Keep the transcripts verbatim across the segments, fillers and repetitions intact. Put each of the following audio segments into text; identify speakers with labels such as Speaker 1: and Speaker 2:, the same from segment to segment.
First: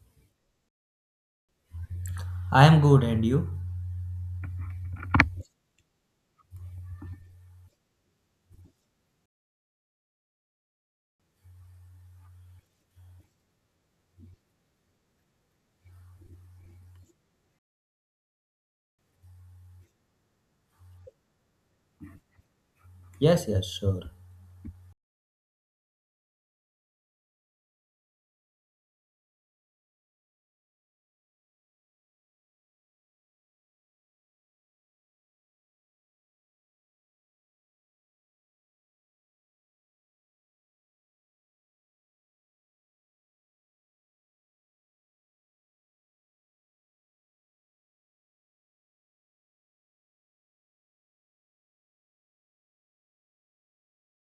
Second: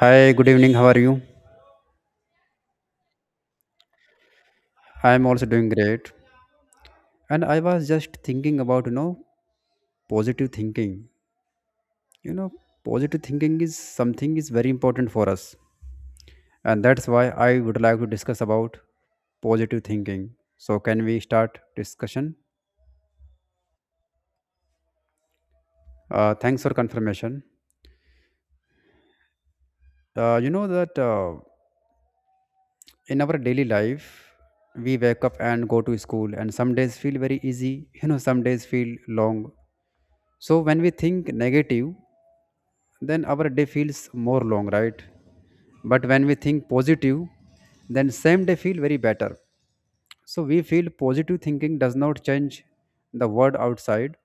Speaker 1: Hi, good evening. How are you?
Speaker 2: I am good, and you?
Speaker 1: I am also doing great. And I was just thinking about, you know, positive thinking. You know, positive thinking is something is very important for us. And that's why I would like to discuss about positive thinking. So can we start discussion?
Speaker 2: Yes, yes, sure.
Speaker 1: Uh, thanks for confirmation. Uh, you know that uh, in our daily life, we wake up and go to school, and some days feel very easy, you know, some days feel long. So when we think negative, then our day feels more long, right? But when we think positive, then same day feel very better. So we feel positive thinking does not change the world outside,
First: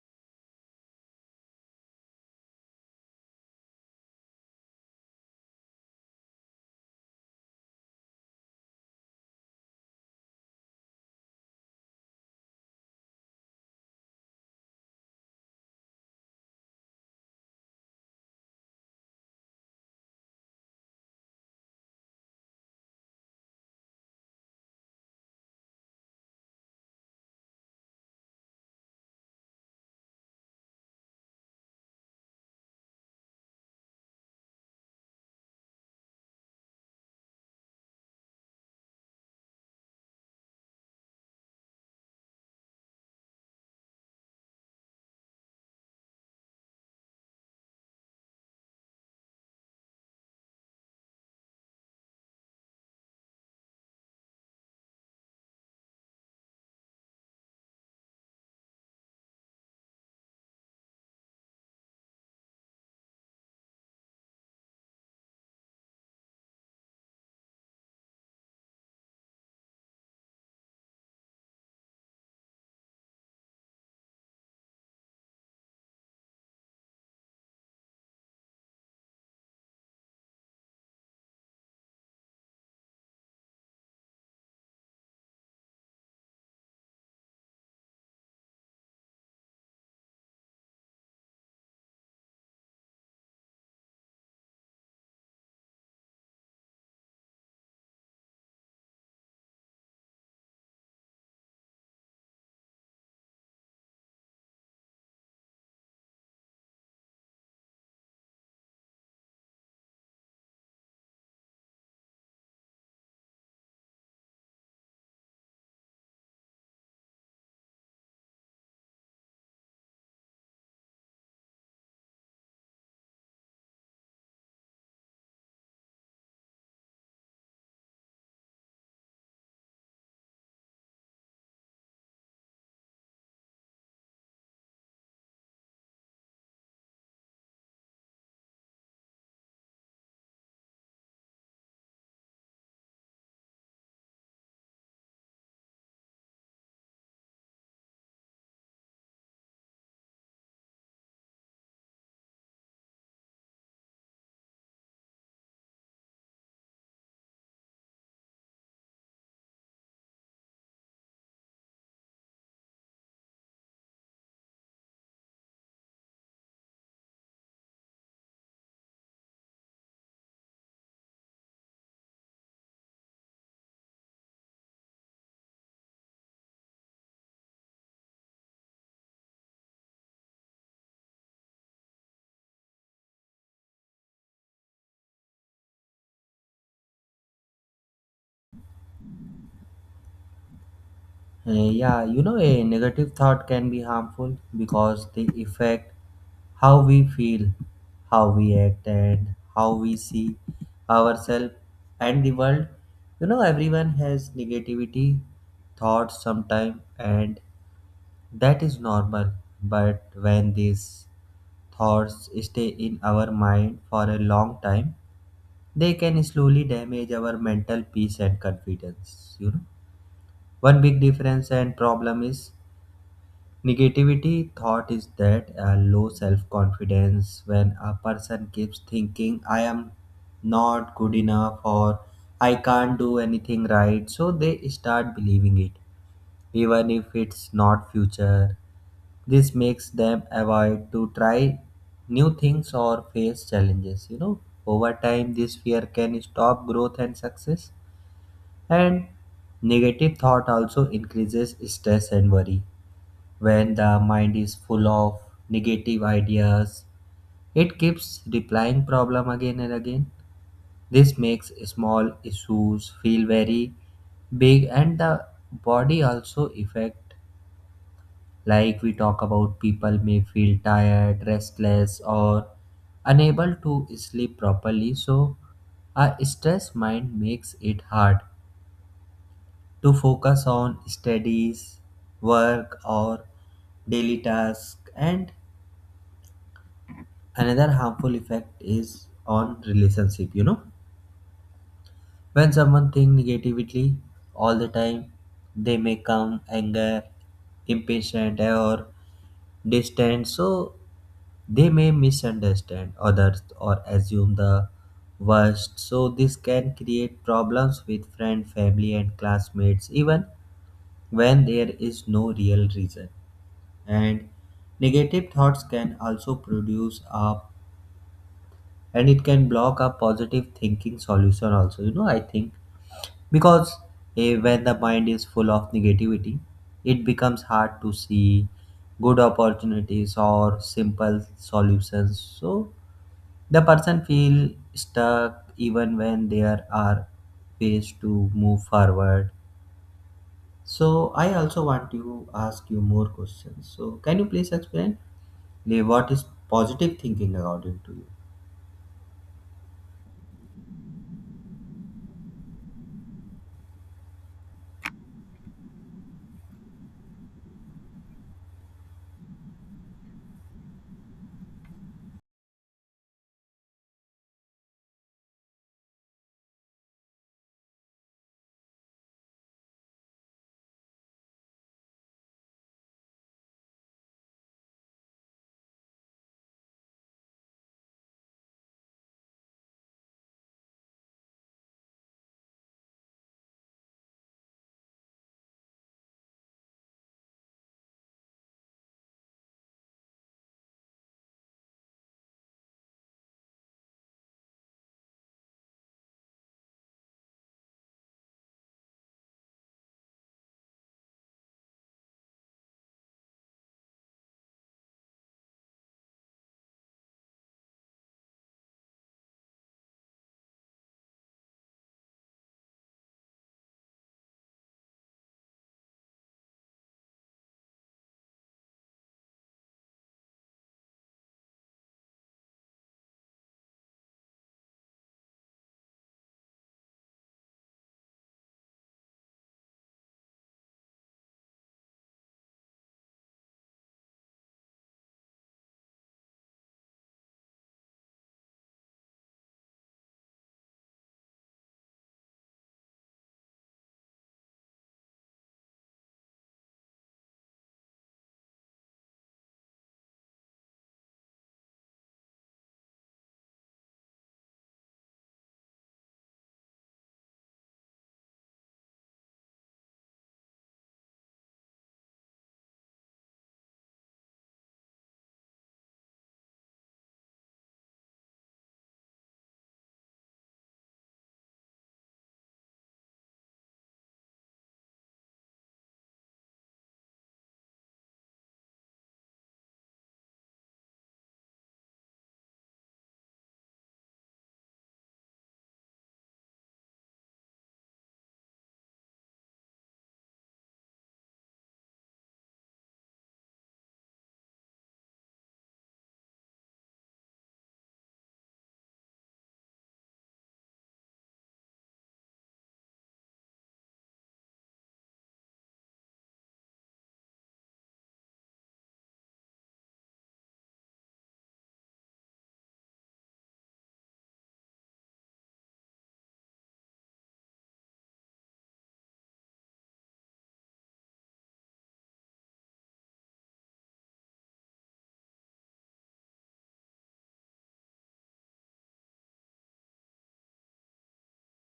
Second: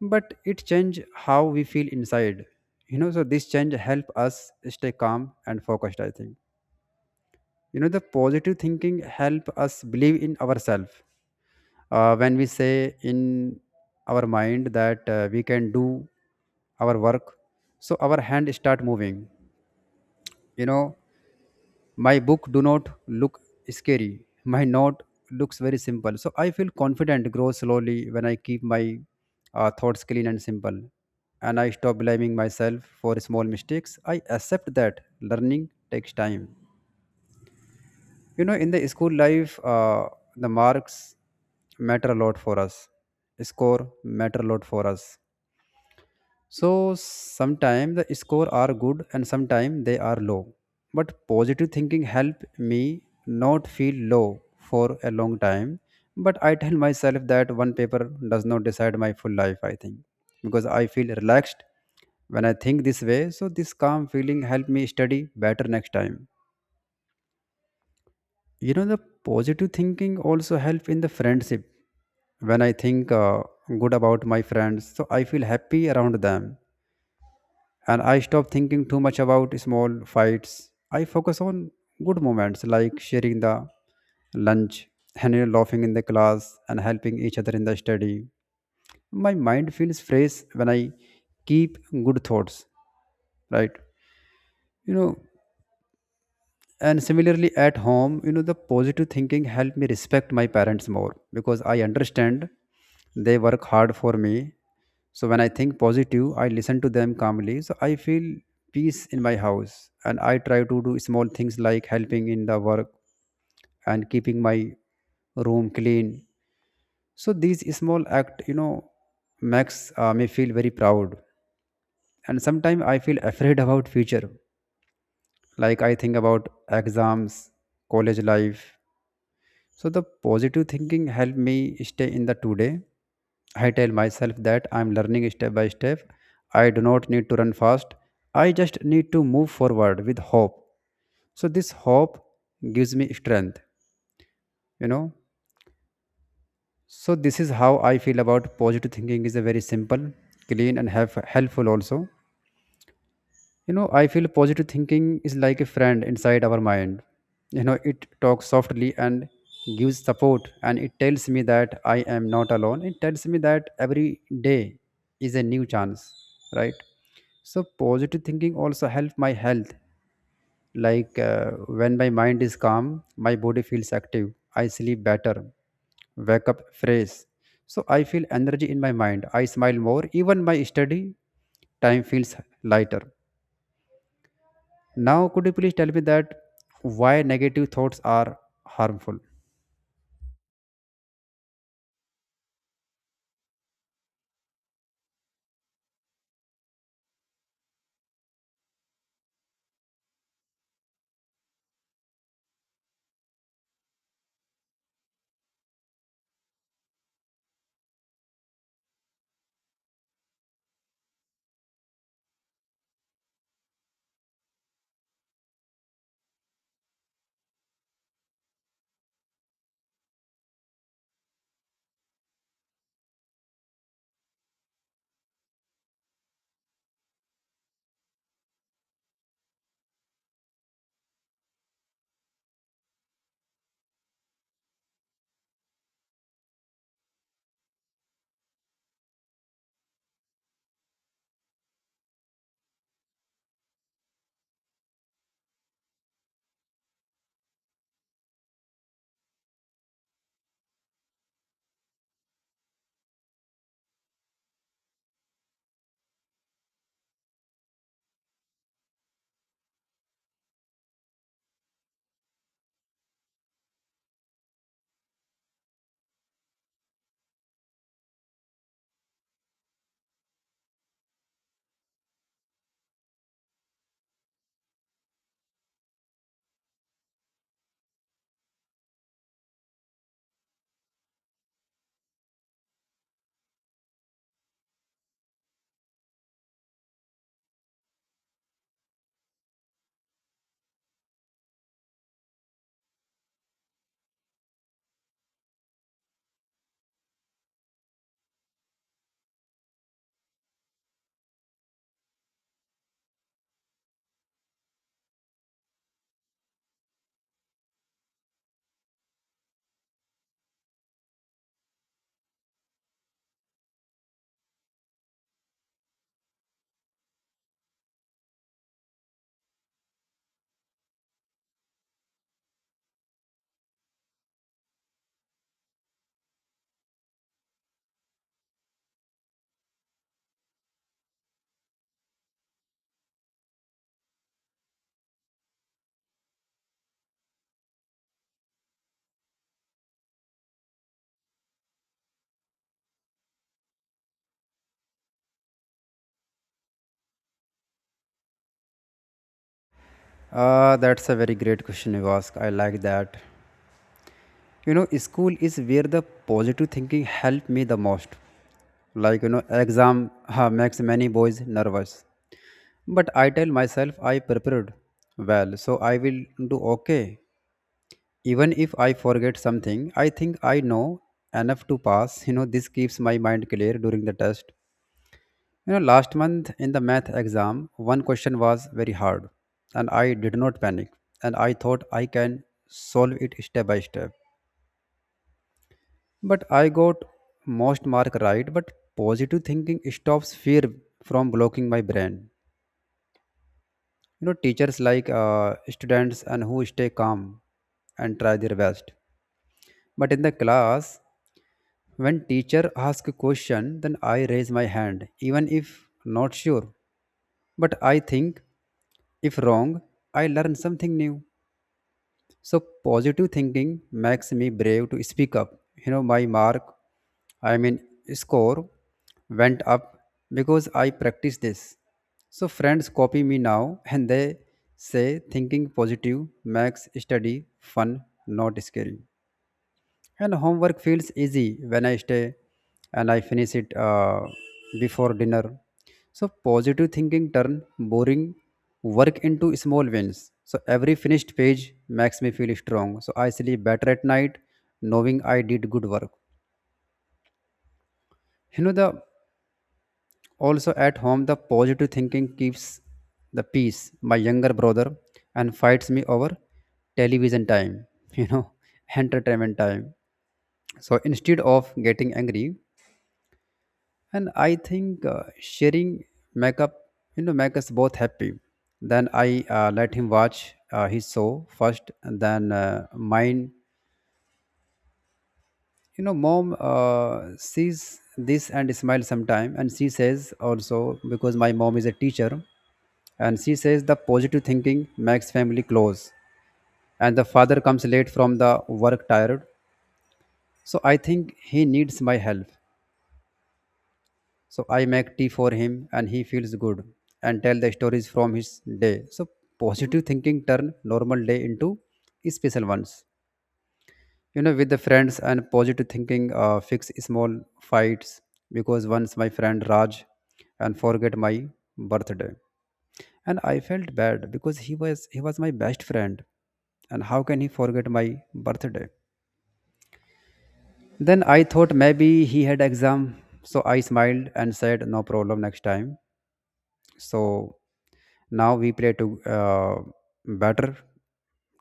Speaker 1: but it change how we feel inside. You know, so this change help us stay calm and focused. I think you know the positive thinking help us believe in ourselves. Uh, when we say in our mind that uh, we can do our work, so our hand start moving. you know my book do not look scary. My note looks very simple, so I feel confident grow slowly when I keep my uh, thoughts clean and simple. And I stop blaming myself for small mistakes. I accept that learning takes time. You know in the school life, uh, the marks matter a lot for us. Score matter a lot for us. So sometimes the score are good and sometimes they are low. But positive thinking help me not feel low for a long time. But I tell myself that one paper does not decide my full life, I think. Because I feel relaxed when I think this way. So this calm feeling help me study better next time. You know the positive thinking also help in the friendship. When I think uh, good about my friends, so I feel happy around them, and I stop thinking too much about small fights. I focus on good moments like sharing the lunch, and you know, laughing in the class, and helping each other in the study. My mind feels fresh when I keep good thoughts, right? You know, and similarly at home you know the positive thinking helped me respect my parents more, because I understand they work hard for me. So when I think positive, I listen to them calmly, so I feel peace in my house. And I try to do small things like helping in the work and keeping my room clean. So these small act you know makes uh, me feel very proud. And sometimes I feel afraid about future, like I think about exams, college life. So the positive thinking helped me stay in the today. I tell myself that I am learning step by step. I do not need to run fast. I just need to move forward with hope. So this hope gives me strength, you know. So this is how I feel about positive thinking is a very simple, clean and help- helpful also. You know, I feel positive thinking is like a friend inside our mind. You know, it talks softly and gives support, and it tells me that I am not alone. It tells me that every day is a new chance, right? So, positive thinking also helps my health. Like uh, when my mind is calm, my body feels active, I sleep better, wake up fresh. So, I feel energy in my mind, I smile more, even my study time feels lighter now. Could you please tell me that why negative thoughts are harmful?
Speaker 2: Uh, yeah, you know, a negative thought can be harmful because they affect how we feel, how we act, and how we see ourselves and the world. You know, everyone has negativity thoughts sometime, and that is normal. But when these thoughts stay in our mind for a long time, they can slowly damage our mental peace and confidence, you know. One big difference and problem is negativity thought is that a low self confidence when a person keeps thinking I am not good enough or I can't do anything right, so they start believing it even if it's not future. This makes them avoid to try new things or face challenges you know Over time this fear can stop growth and success, and negative thought also increases stress and worry. When the mind is full of negative ideas, it keeps replying problem again and again. This makes small issues feel very big, and the body also affect, like we talk about, people may feel tired, restless or unable to sleep properly. So a stressed mind makes it hard to focus on studies, work, or daily tasks. And another harmful effect is on relationship. You know, when someone think negatively all the time, they may come anger, impatient, or distant. So they may misunderstand others or assume the worst. So this can create problems with friend, family and classmates even when there is no real reason. And negative thoughts can also produce a, and it can block a positive thinking solution also you know I think because eh, when the mind is full of negativity, it becomes hard to see good opportunities or simple solutions, so the person feel stuck even when there are ways to move forward. So I also want to ask you more questions. So can you please explain eh, what is positive thinking according to you?
Speaker 1: Uh, that's a very great question you ask. I like that. You know, school is where the positive thinking helped me the most. Like, you know, exam uh, makes many boys nervous. But I tell myself I prepared well, so I will do okay. Even if I forget something, I think I know enough to pass. You know, this keeps my mind clear during the test. You know, last month in the math exam, one question was very hard, and I did not panic, and I thought I can solve it step by step. But I got most mark right, but positive thinking stops fear from blocking my brain. You know, teachers like uh, students and who stay calm and try their best. But in the class, when teacher ask a question, then I raise my hand, even if not sure. But I think if wrong, I learn something new. So positive thinking makes me brave to speak up. You know, my mark, I mean, score went up because I practiced this. So friends copy me now, and they say thinking positive makes study fun, not scary. And homework feels easy when I stay and I finish it uh, before dinner. So positive thinking turn boring work into small wins. So every finished page makes me feel strong. So I sleep better at night knowing I did good work. You know the also at home the positive thinking keeps the peace. My younger brother and fights me over television time, you know, entertainment time. So instead of getting angry, and I think uh, sharing makeup you know make us both happy. Then I uh, let him watch uh, his show first, and then uh, mine. You know mom uh, sees this and smiles sometime, and she says also because my mom is a teacher, and she says the positive thinking makes family close. And the father comes late from the work tired, so I think he needs my help. So I make tea for him, and he feels good and tell the stories from his day. So positive thinking turn normal day into special ones. You know, with the friends and positive thinking uh, fix small fights, because once my friend Raj and forget my birthday, and I felt bad because he was he was my best friend, and how can he forget my birthday? Then I thought maybe he had exam, so I smiled and said no problem next time. So now we pray to uh, better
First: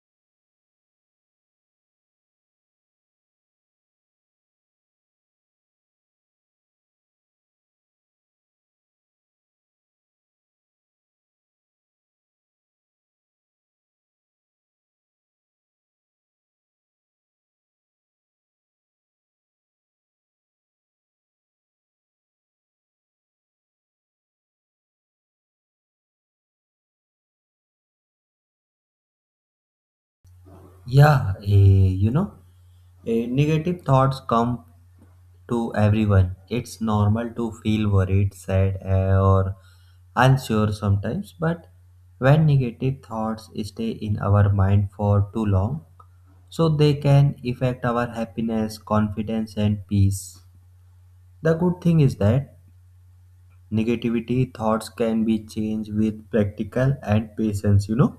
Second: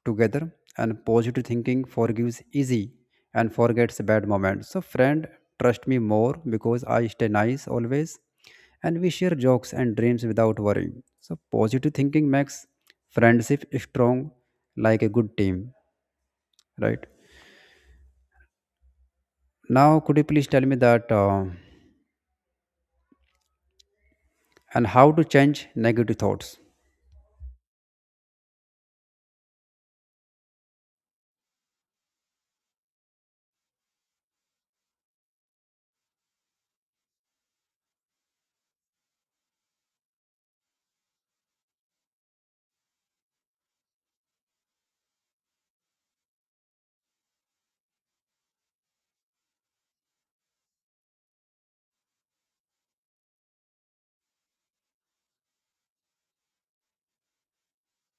Speaker 1: together, and positive thinking forgives easy and forgets bad moments. So friend trust me more because I stay nice always, and we share jokes and dreams without worrying. So positive thinking makes friendship strong, like a good team, right? Now, could you please tell me that uh, and how to change negative thoughts?
Speaker 2: Yeah, eh, you know, eh, negative thoughts come to everyone. It's normal to feel worried, sad, eh, or unsure sometimes, but when negative thoughts stay in our mind for too long, so they can affect our happiness, confidence, and peace. The good thing is that negativity thoughts can be changed with practical and patience you know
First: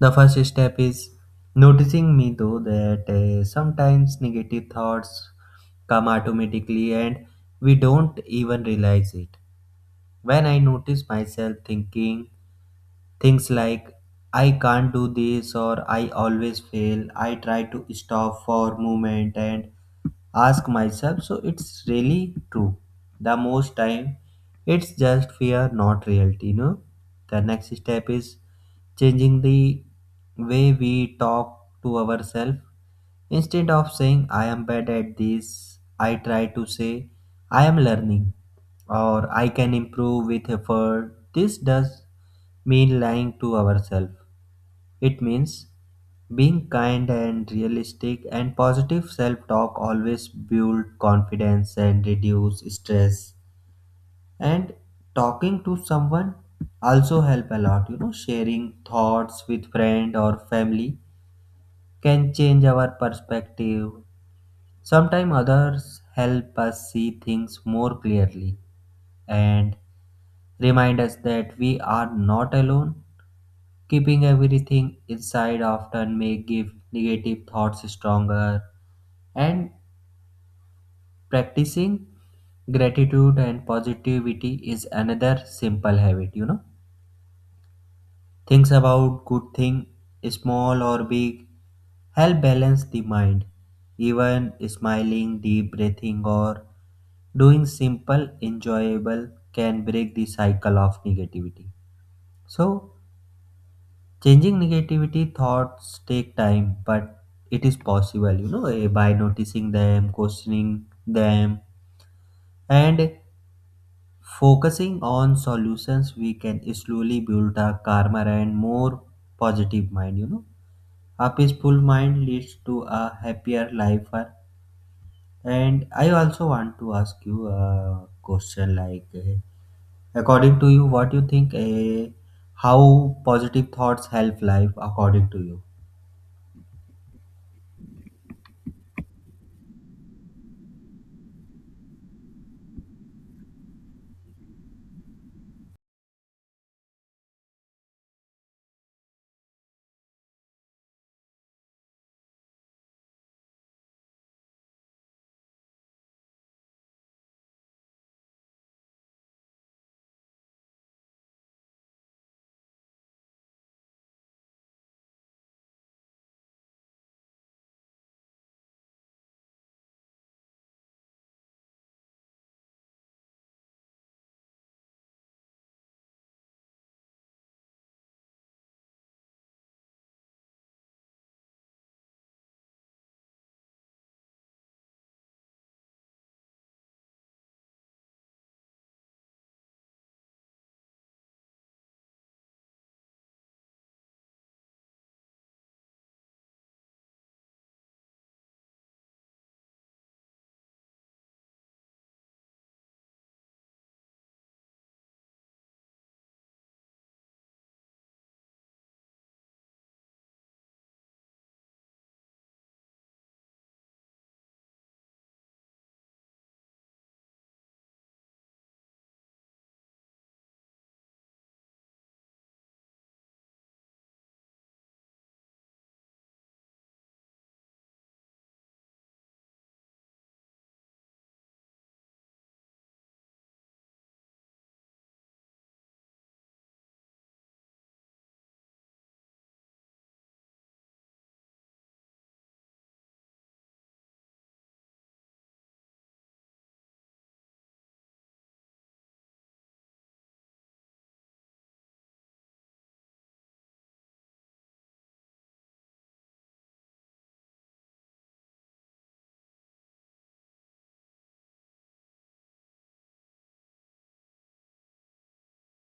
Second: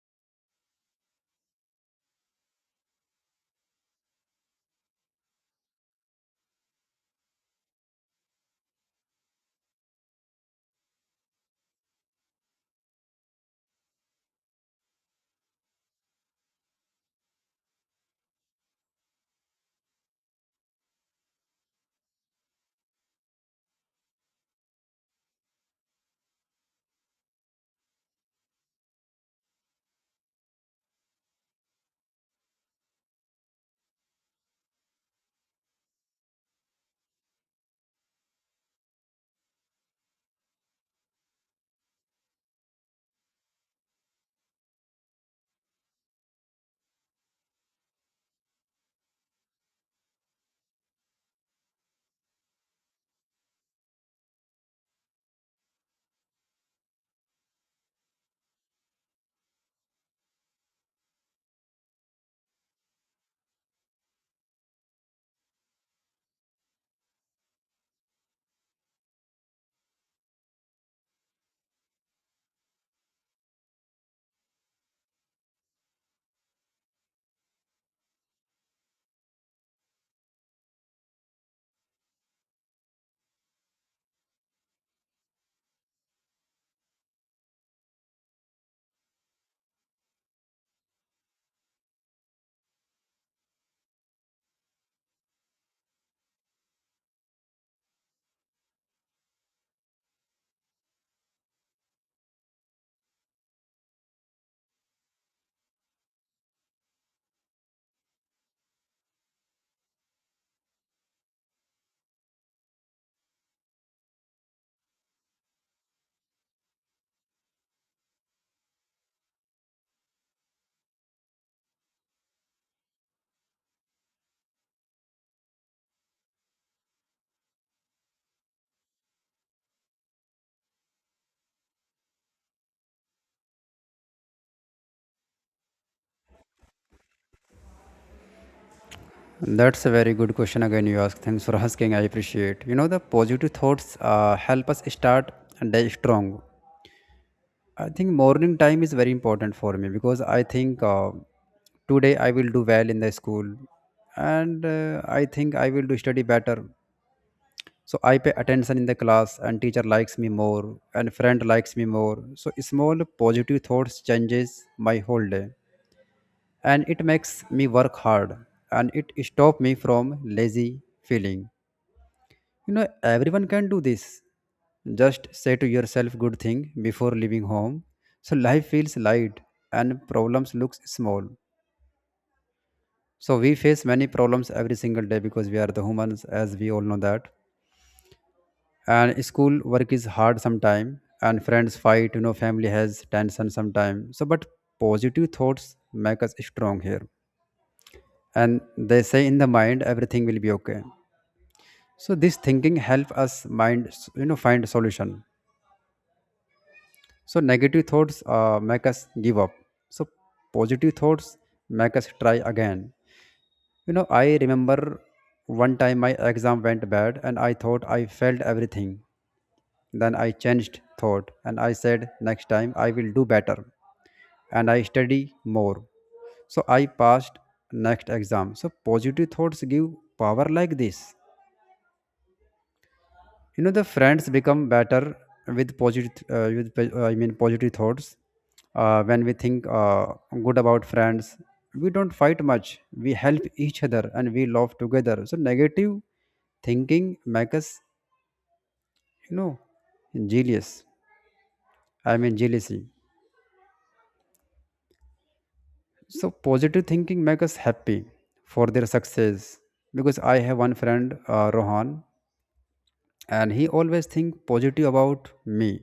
Speaker 2: The first step is noticing me though that uh, sometimes negative thoughts come automatically and we don't even realize it. When I notice myself thinking things like, I can't do this or I always fail, I try to stop for a moment and ask myself. So it's really true. The most time, it's just fear, not reality. You know, the next step is changing the way we talk to ourselves. Instead of saying I am bad at this, I try to say I am learning or I can improve with effort. This does mean lying to ourselves. It means being kind and realistic, and positive self-talk always build confidence and reduce stress, and talking to someone also help a lot. you know sharing thoughts with friend or family can change our perspective. Sometimes others help us see things more clearly and remind us that we are not alone. Keeping everything inside often may give negative thoughts stronger, and practicing gratitude and positivity is another simple habit. You know, things about good thing, small or big, help balance the mind. Even smiling, deep breathing, or doing simple, enjoyable can break the cycle of negativity. So, changing negativity thoughts take time, but it is possible, you know, eh, by noticing them, questioning them, and focusing on solutions, we can slowly build a calmer and more positive mind, you know. A peaceful mind leads to a happier life. uh, And I also want to ask you a question like, eh, according to you, what you think? Eh, how positive thoughts help life? According to you?
Speaker 1: That's a very good question again you ask. Thanks for asking. I appreciate. You know the positive thoughts uh, help us start a day strong. I think morning time is very important for me, because I think uh, today I will do well in the school, and uh, I think I will do study better. So I pay attention in the class, and teacher likes me more, and friend likes me more. So small positive thoughts changes my whole day, and it makes me work hard, and it stop me from lazy feeling. You know, everyone can do this. Just say to yourself good thing before leaving home. So life feels light, and problems looks small. So we face many problems every single day because we are the humans as we all know that. And school work is hard sometime, and friends fight, you know, family has tension sometime. So but positive thoughts make us strong here. And they say in the mind everything will be okay. So this thinking help us mind you know find solution. So negative thoughts uh, make us give up. So positive thoughts make us try again. You know, I remember one time my exam went bad, and I thought I failed everything. Then I changed thought, and I said next time I will do better, and I study more. So I passed next exam. So positive thoughts give power like this. you know the friends become better with positive uh, with po- uh, I mean positive thoughts. Uh, when we think uh, good about friends, we don't fight much, we help each other, and we love together. So negative thinking makes us you know jealous. I mean, jealousy. So positive thinking makes us happy for their success, because I have one friend uh, Rohan, and he always think positive about me.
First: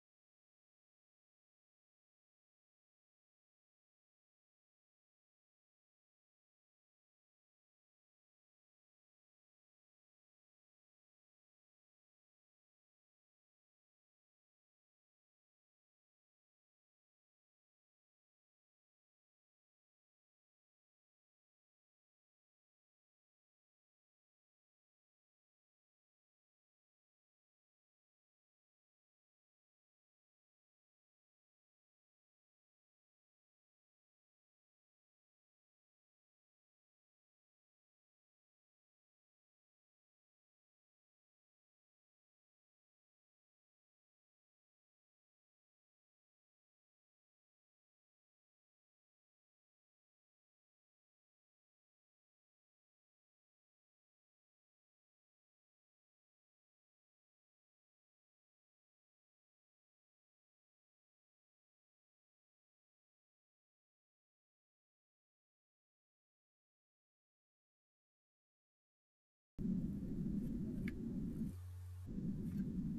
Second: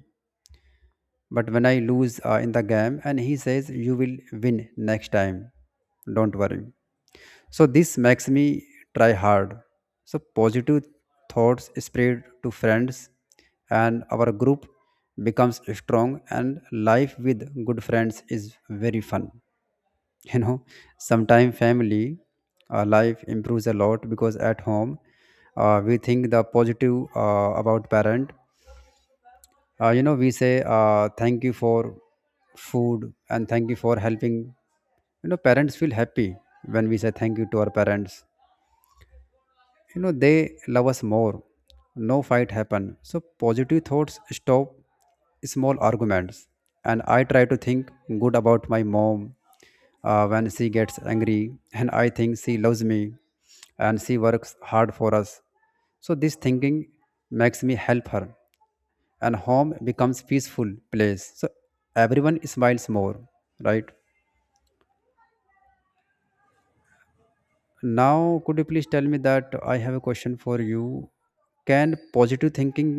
Speaker 1: But when I lose uh, in the game, and he says, "You will win next time. Don't worry." So this makes me try hard. So positive thoughts spread to friends, and our group becomes strong, and life with good friends is very fun. You know, sometimes family uh, life improves a lot because at home uh, we think the positive uh, about parent uh, you know we say uh, thank you for food and thank you for helping, you know, parents feel happy when we say thank you to our parents, you know, they love us more. No fight happen, so positive thoughts stop small arguments. And I try to think good about my mom uh, when she gets angry, and I think she loves me and she works hard for us. So this thinking makes me help her, and home becomes peaceful place, so everyone smiles more. Right now, could you please tell me that I have a question for you? Can positive thinking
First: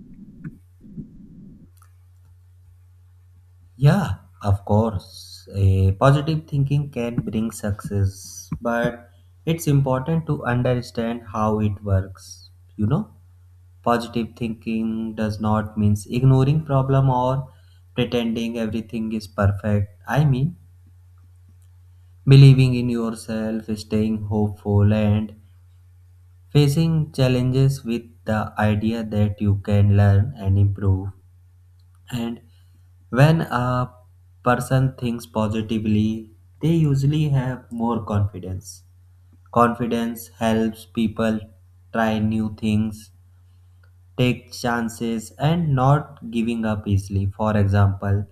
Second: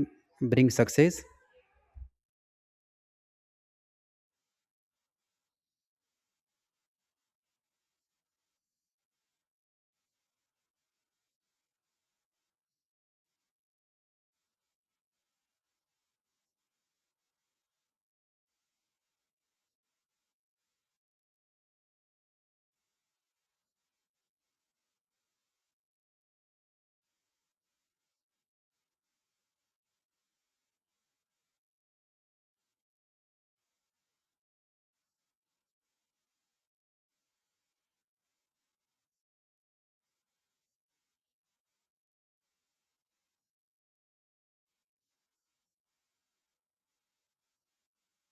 Speaker 1: bring success?
Speaker 2: Yeah, of course. A positive thinking can bring success, but it's important to understand how it works. You know, positive thinking does not mean ignoring problem or pretending everything is perfect. I mean, believing in yourself, staying hopeful and facing challenges with the idea that you can learn and improve. And when a person thinks positively, they usually have more confidence. Confidence helps people try new things, take chances and not giving up easily. For example,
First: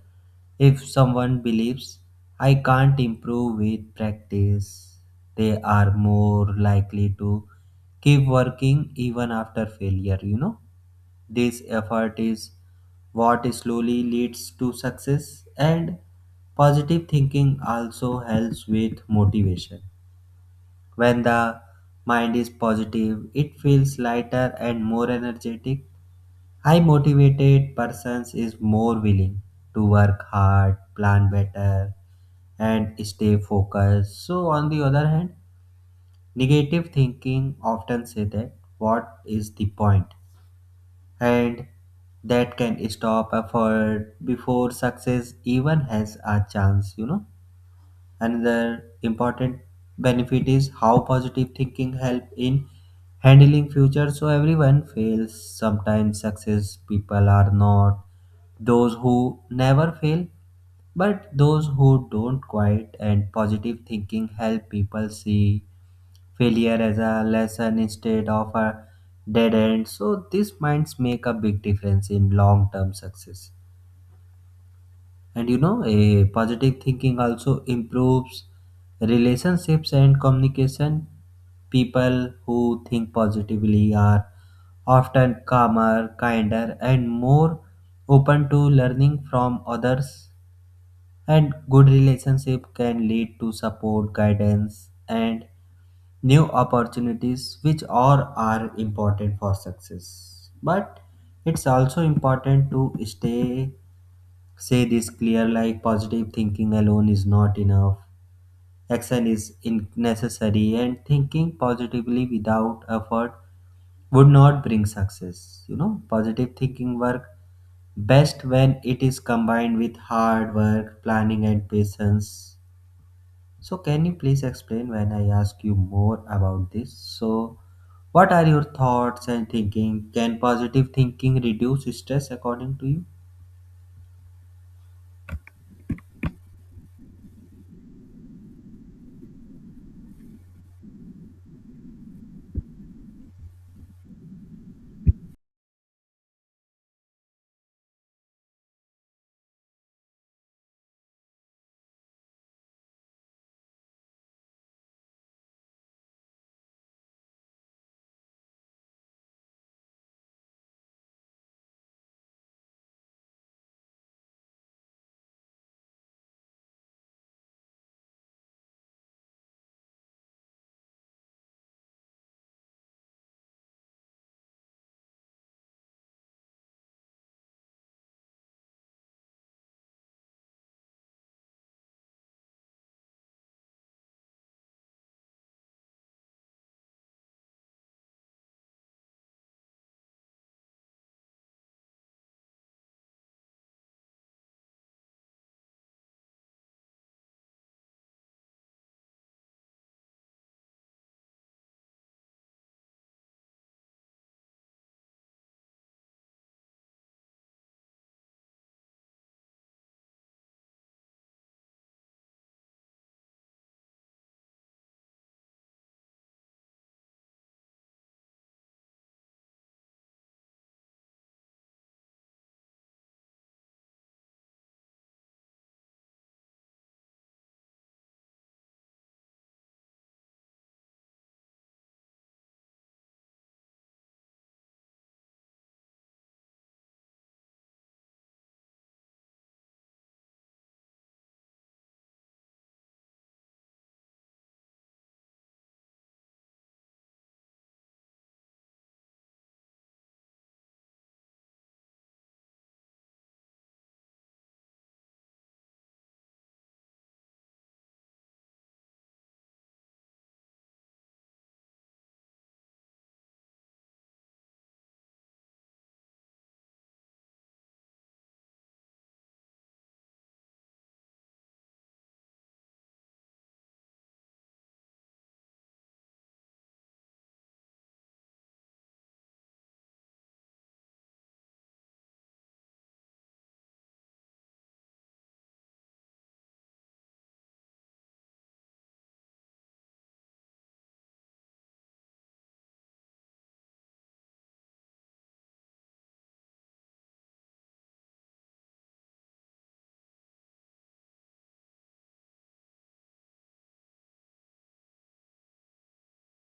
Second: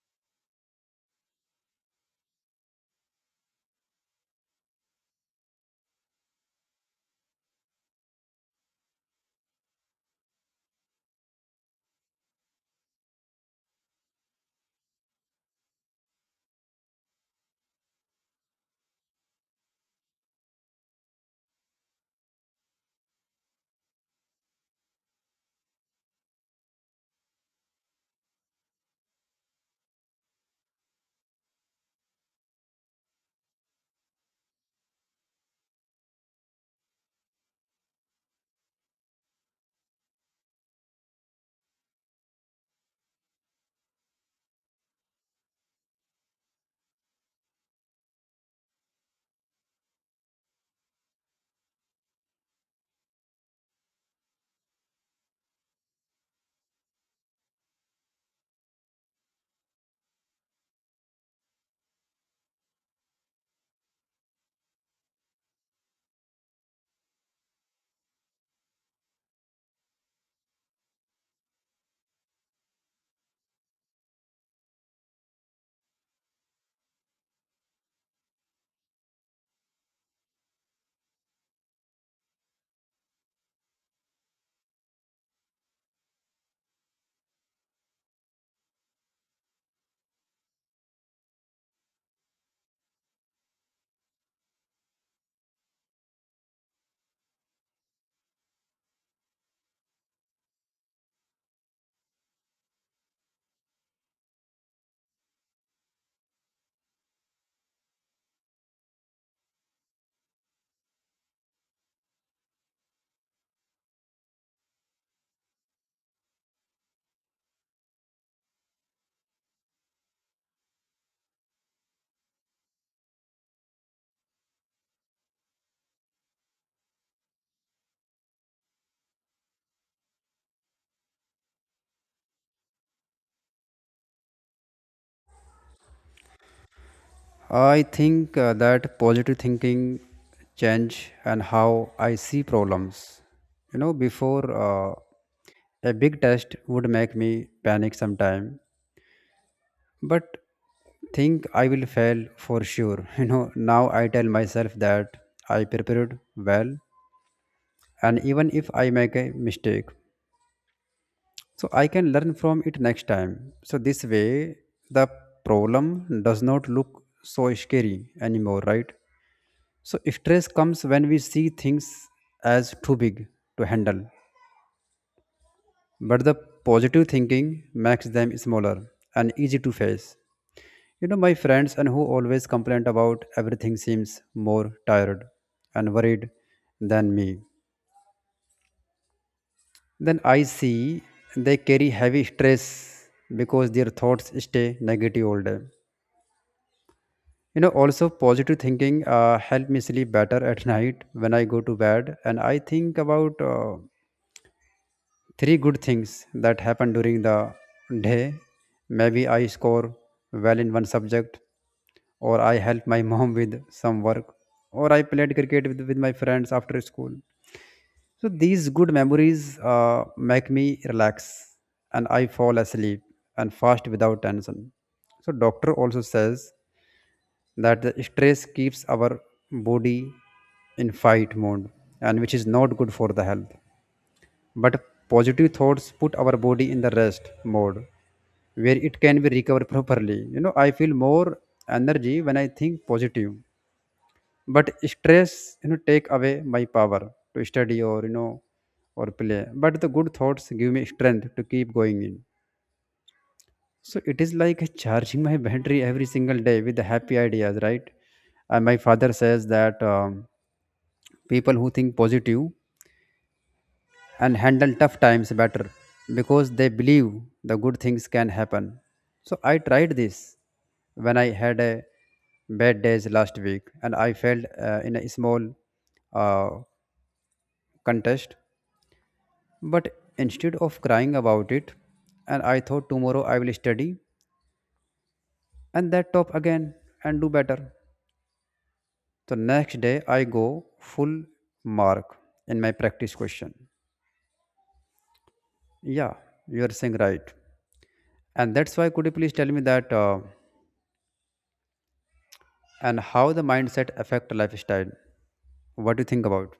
Speaker 2: if someone believes I can't improve with practice, they are more likely to keep working even after failure, you know. This effort is what slowly leads to success, and positive thinking also helps with motivation. When the mind is positive, it feels lighter and more energetic. High motivated persons is more willing to work hard, plan better, and stay focused. So on the other hand, negative thinking often say that what is the point? And that can stop effort before success even has a chance, you know. Another important benefit is how positive thinking help in handling future. So everyone fails sometimes. Success people are not those who never fail, but those who don't quit, and positive thinking help people see failure as a lesson instead of a dead end. So these minds make a big difference in long term success. And you know, a positive thinking also improves relationships and communication. People who think positively are often calmer, kinder, and more open to learning from others. And good relationship can lead to support, guidance, and new opportunities which all are important for success, but it's also important to stay say this clear, like positive thinking alone is not enough. Action is in- necessary, and thinking positively without effort would not bring success. You know positive thinking work best when it is combined with hard work, planning and patience. So, can you please explain when I ask you more about this? So, what are your thoughts and thinking? Can positive thinking reduce stress according to you?
Speaker 1: I think uh, that positive thinking change and how I see problems. You know, before uh, a big test would make me panic sometime, but think I will fail for sure. You know, now I tell myself that I prepared well, and even if I make a mistake, so I can learn from it next time. So this way, the problem does not look so scary anymore, right? So stress comes when we see things as too big to handle. But the positive thinking makes them smaller and easy to face. You know, my friends and who always complain about everything seems more tired and worried than me. Then I see they carry heavy stress because their thoughts stay negative all day. You know, also positive thinking uh, help me sleep better at night. When I go to bed, and I think about uh, three good things that happen during the day. Maybe I score well in one subject, or I help my mom with some work, or I played cricket with, with my friends after school. So these good memories uh, make me relax, and I fall asleep and fast without tension. So doctor also says that the stress keeps our body in fight mode, and which is not good for the health. But positive thoughts put our body in the rest mode where it can be recovered properly. You know, I feel more energy when I think positive. But stress, you know, take away my power to study or, you know, or play. But the good thoughts give me strength to keep going in. So it is like charging my battery every single day with the happy ideas, right? And my father says that um, people who think positive and handle tough times better because they believe the good things can happen. So I tried this when I had a bad days last week, and I failed uh, in a small uh, contest. But instead of crying about it, and I thought tomorrow I will study and that top again and do better. So next day I go full mark in my practice question. Yeah, you are saying right. And that's why could you please tell me that? Uh, and how the mindset affect lifestyle, what do you think about?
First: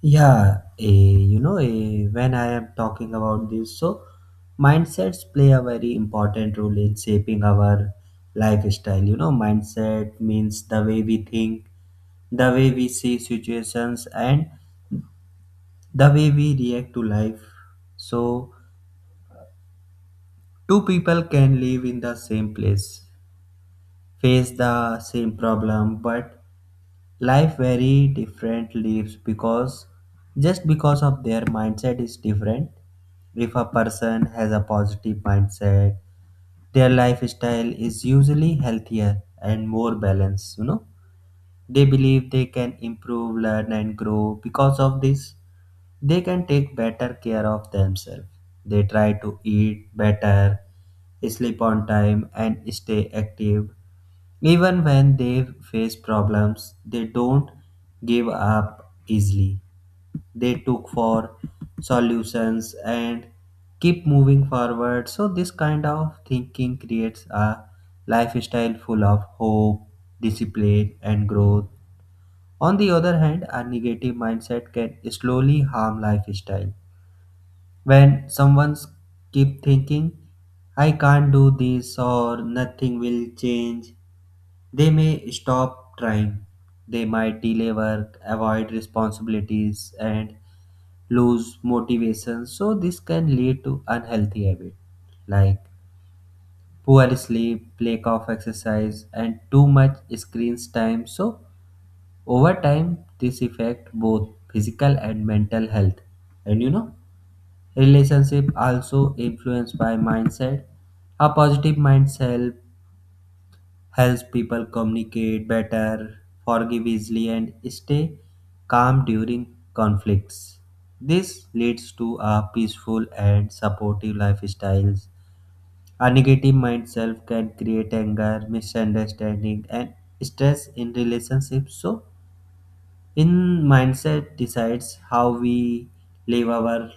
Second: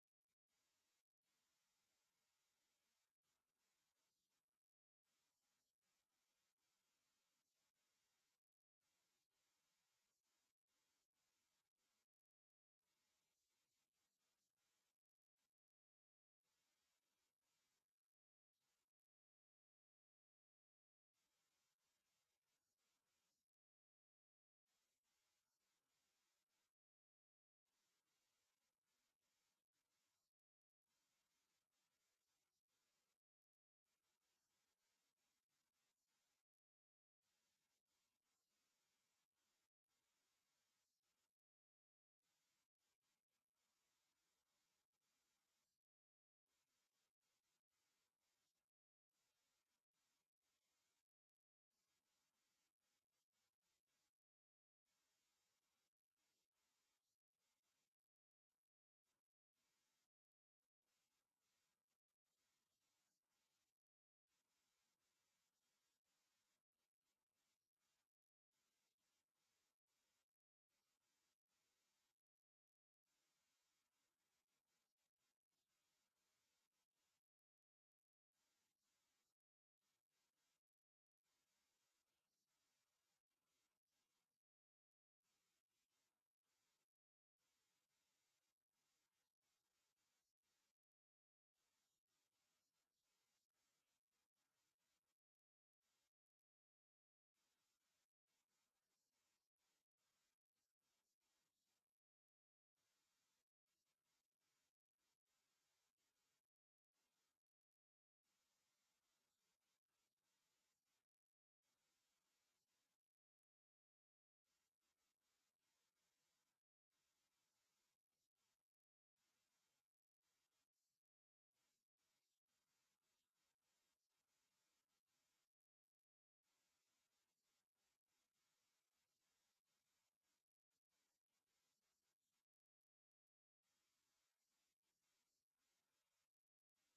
Speaker 2: Yeah, eh, you know, eh, when I am talking about this, so mindsets play a very important role in shaping our lifestyle. You know, mindset means the way we think, the way we see situations, and the way we react to life. So, two people can live in the same place, face the same problem, but life very different lives because just because of their mindset is different. If a person has a positive mindset, their lifestyle is usually healthier and more balanced you know They believe they can improve, learn, and grow. Because of this, they can take better care of themselves. They try to eat better, sleep on time, and stay active. Even when they face problems, they don't give up easily. They look for solutions and keep moving forward. So, this kind of thinking creates a lifestyle full of hope, discipline, and growth. On the other hand, a negative mindset can slowly harm lifestyle. When someone keep thinking, I can't do this or nothing will change, they may stop trying. They might delay work, avoid responsibilities, and lose motivation. So, this can lead to unhealthy habits like poor sleep, lack of exercise, and too much screen time. So, over time, this affects both physical and mental health. And you know, relationship also influenced by mindset. A positive mindset helps people communicate better, forgive easily, and stay calm during conflicts. This leads to a peaceful and supportive lifestyles. A negative mindset can create anger, misunderstanding, and stress in relationships. So in mindset decides how we live our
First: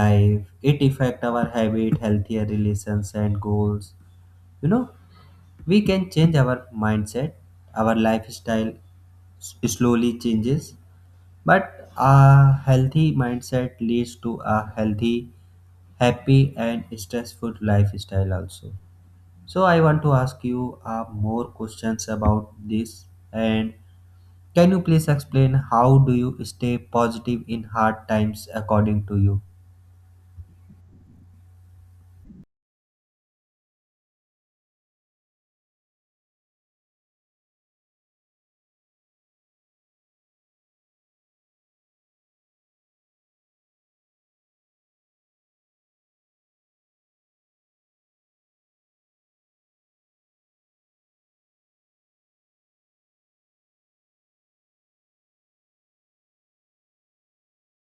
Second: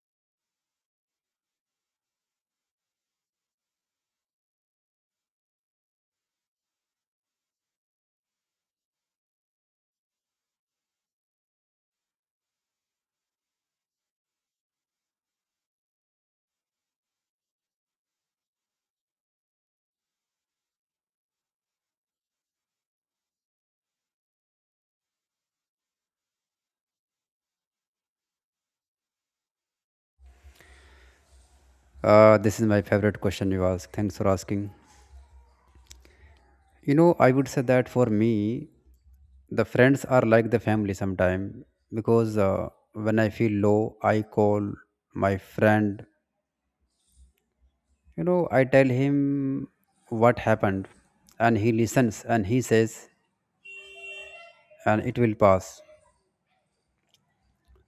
Speaker 2: life. It affect our habit, healthier relations and goals. you know we can change our mindset. Our lifestyle s- slowly changes, but a healthy mindset leads to a healthy, happy and stressful lifestyle also. So I want to ask you uh, more questions about this, and can you please explain how do you stay positive in hard times according to you?
Speaker 1: Uh, this is my favorite question you ask, thanks for asking. You know, I would say that for me the friends are like the family sometime, because uh, when I feel low I call my friend. You know, I tell him what happened, and he listens, and he says and it will pass.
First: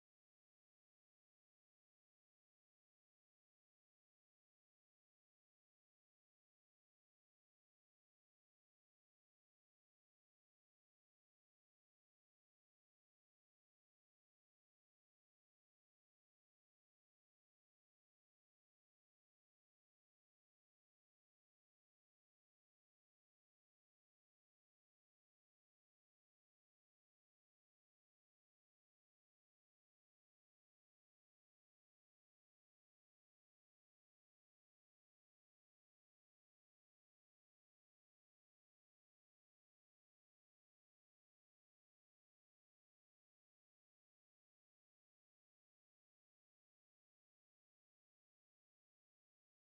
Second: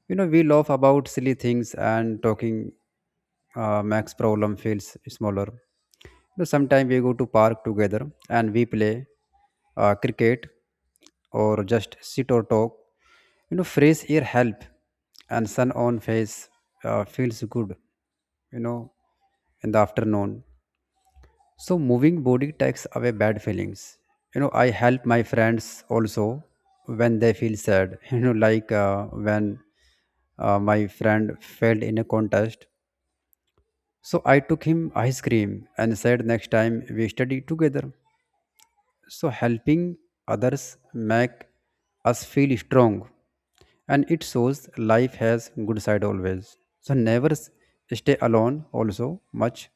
Speaker 1: You know, we laugh about silly things, and talking uh, makes problem feels smaller. You know, sometimes we go to park together and we play uh, cricket or just sit or talk. You know, fresh air help, and sun on face uh, feels good, you know, in the afternoon. So moving body takes away bad feelings. You know, I help my friends also when they feel sad. You know, like, uh, when uh, my friend failed in a contest. So I took him ice cream and said next time we study together. So helping others make us feel strong, and it shows life has good side always. So never s- stay alone also much,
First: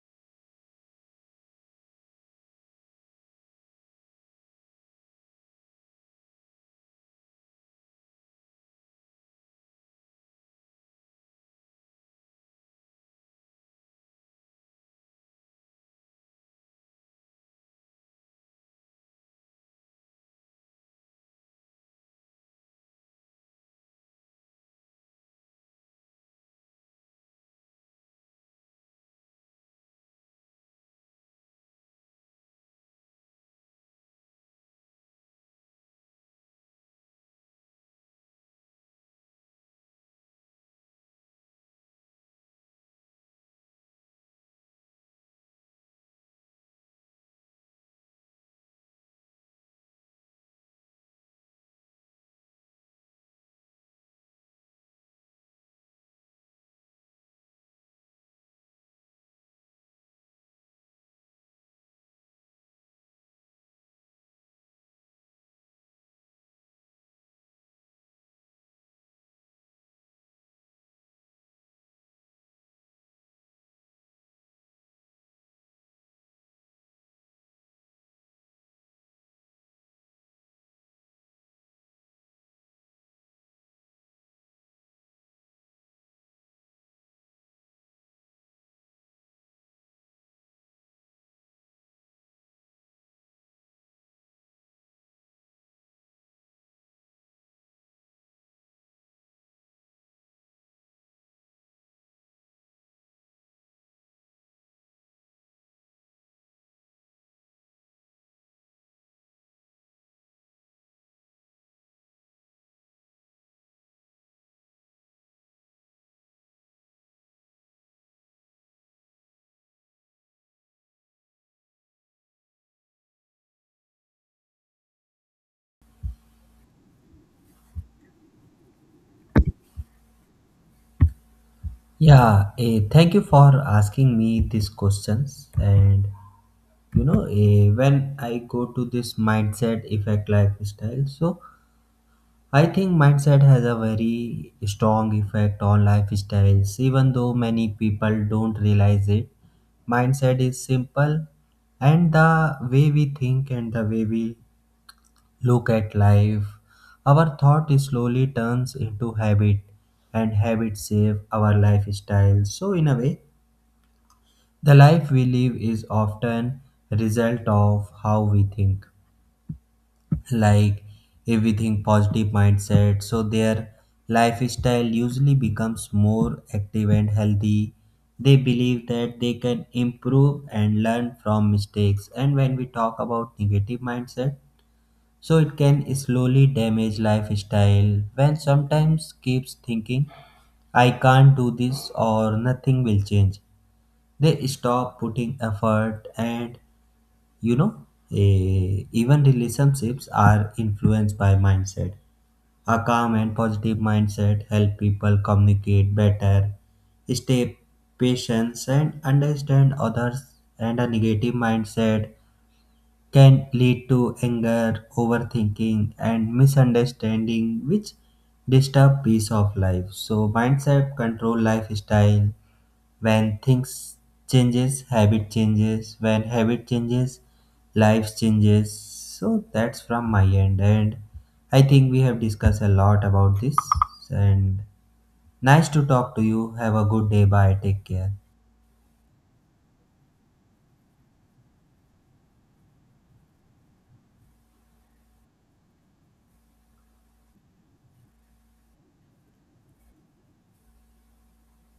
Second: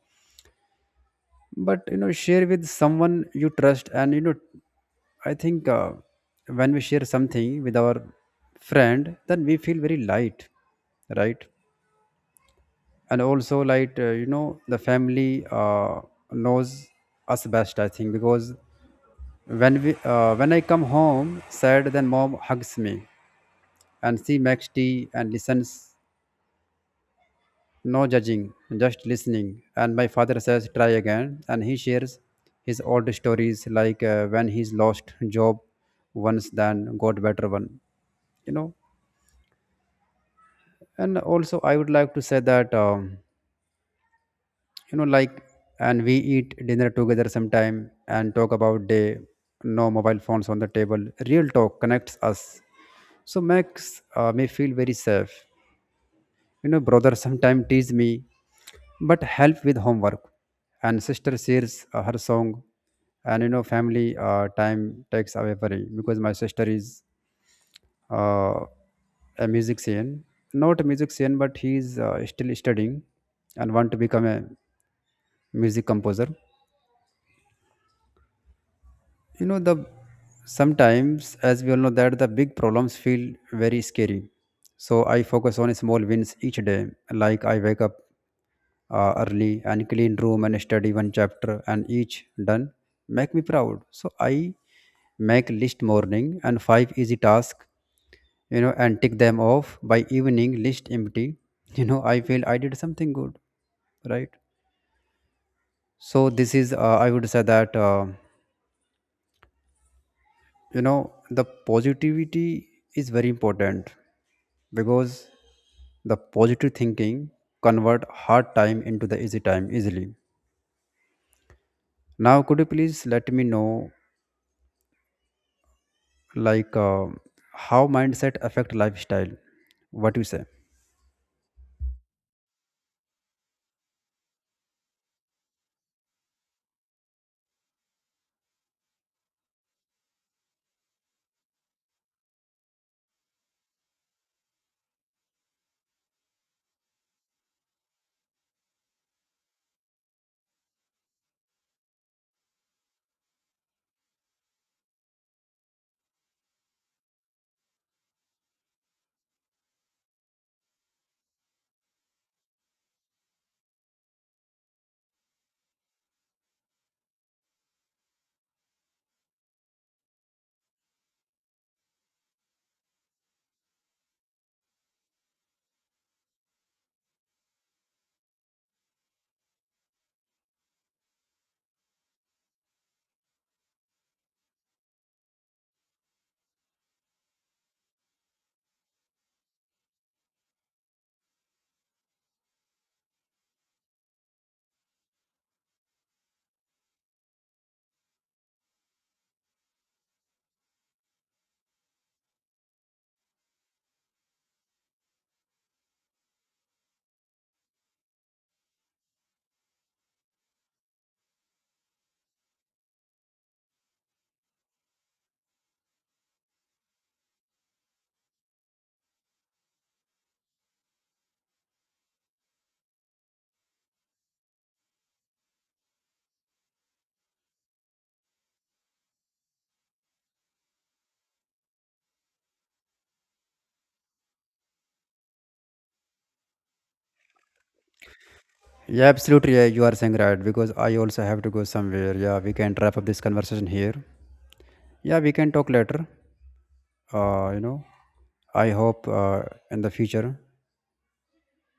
Speaker 1: but you know, share with someone you trust. And you know, I think uh, when we share something with our friend then we feel very light, right? And also like, uh, you know, the family uh, knows us best, I think, because when we uh, when I come home sad, then mom hugs me, and she makes tea and listens. No judging, just listening. And my father says, try again. And he shares his old stories like uh, when he's lost job once, then got better one. You know, and also I would like to say that, um, you know, like, and we eat dinner together sometime and talk about day, no mobile phones on the table. Real talk connects us. So makes uh, me feel very safe. You know, brother sometimes tease me but help with homework, and sister shares uh, her song. And you know, family uh, time takes away worry, because my sister is uh, a musician, not a musician, but he is uh, still studying and want to become a music composer. You know, the sometimes, as we all know that the big problems feel very scary, so I focus on small wins each day. Like I wake up uh, early and clean room and study one chapter, and each done make me proud. So I make list morning and five easy task, you know, and tick them off by evening list empty. You know, I feel I did something good, right? So this is, uh, I would say that, uh, you know, the positivity is very important, because the positive thinking convert hard time into the easy time easily. Now could you please let me know, like, uh, how mindset affect lifestyle, what you say?
Speaker 2: Yeah, eh, thank you for asking me these questions. And you know, eh, when I go to this mindset effect lifestyle, so I think mindset has a very strong effect on lifestyles, even though many people don't realize it. Mindset is simple, and the way we think and the way we look at life, our thought slowly turns into habit, and habits shape our lifestyle. So, in a way, the life we live is often a result of how we think. Like if we think positive mindset, so their lifestyle usually becomes more active and healthy. They believe that they can improve and learn from mistakes. And when we talk about negative mindset, so it can slowly damage lifestyle when sometimes keeps thinking I can't do this or nothing will change, they stop putting effort. And you know eh, even relationships are influenced by mindset. A calm and positive mindset help people communicate better, stay patient and understand others, and a negative mindset can lead to anger, overthinking, and misunderstanding, which disturb peace of life. So mindset control lifestyle. When things changes, habit changes. When habit changes, life changes. So that's from my end, and I think we have discussed a lot about this. And nice to talk to you. Have a good day. Bye. Take care.
Speaker 1: Yeah, absolutely. Yeah, you are saying right, because I also have to go somewhere. Yeah, we can wrap up this conversation here. Yeah, we can talk later. Uh, you know, I hope uh, in the future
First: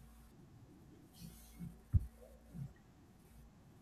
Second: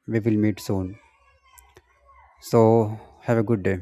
Speaker 1: we will meet soon. So have a good day.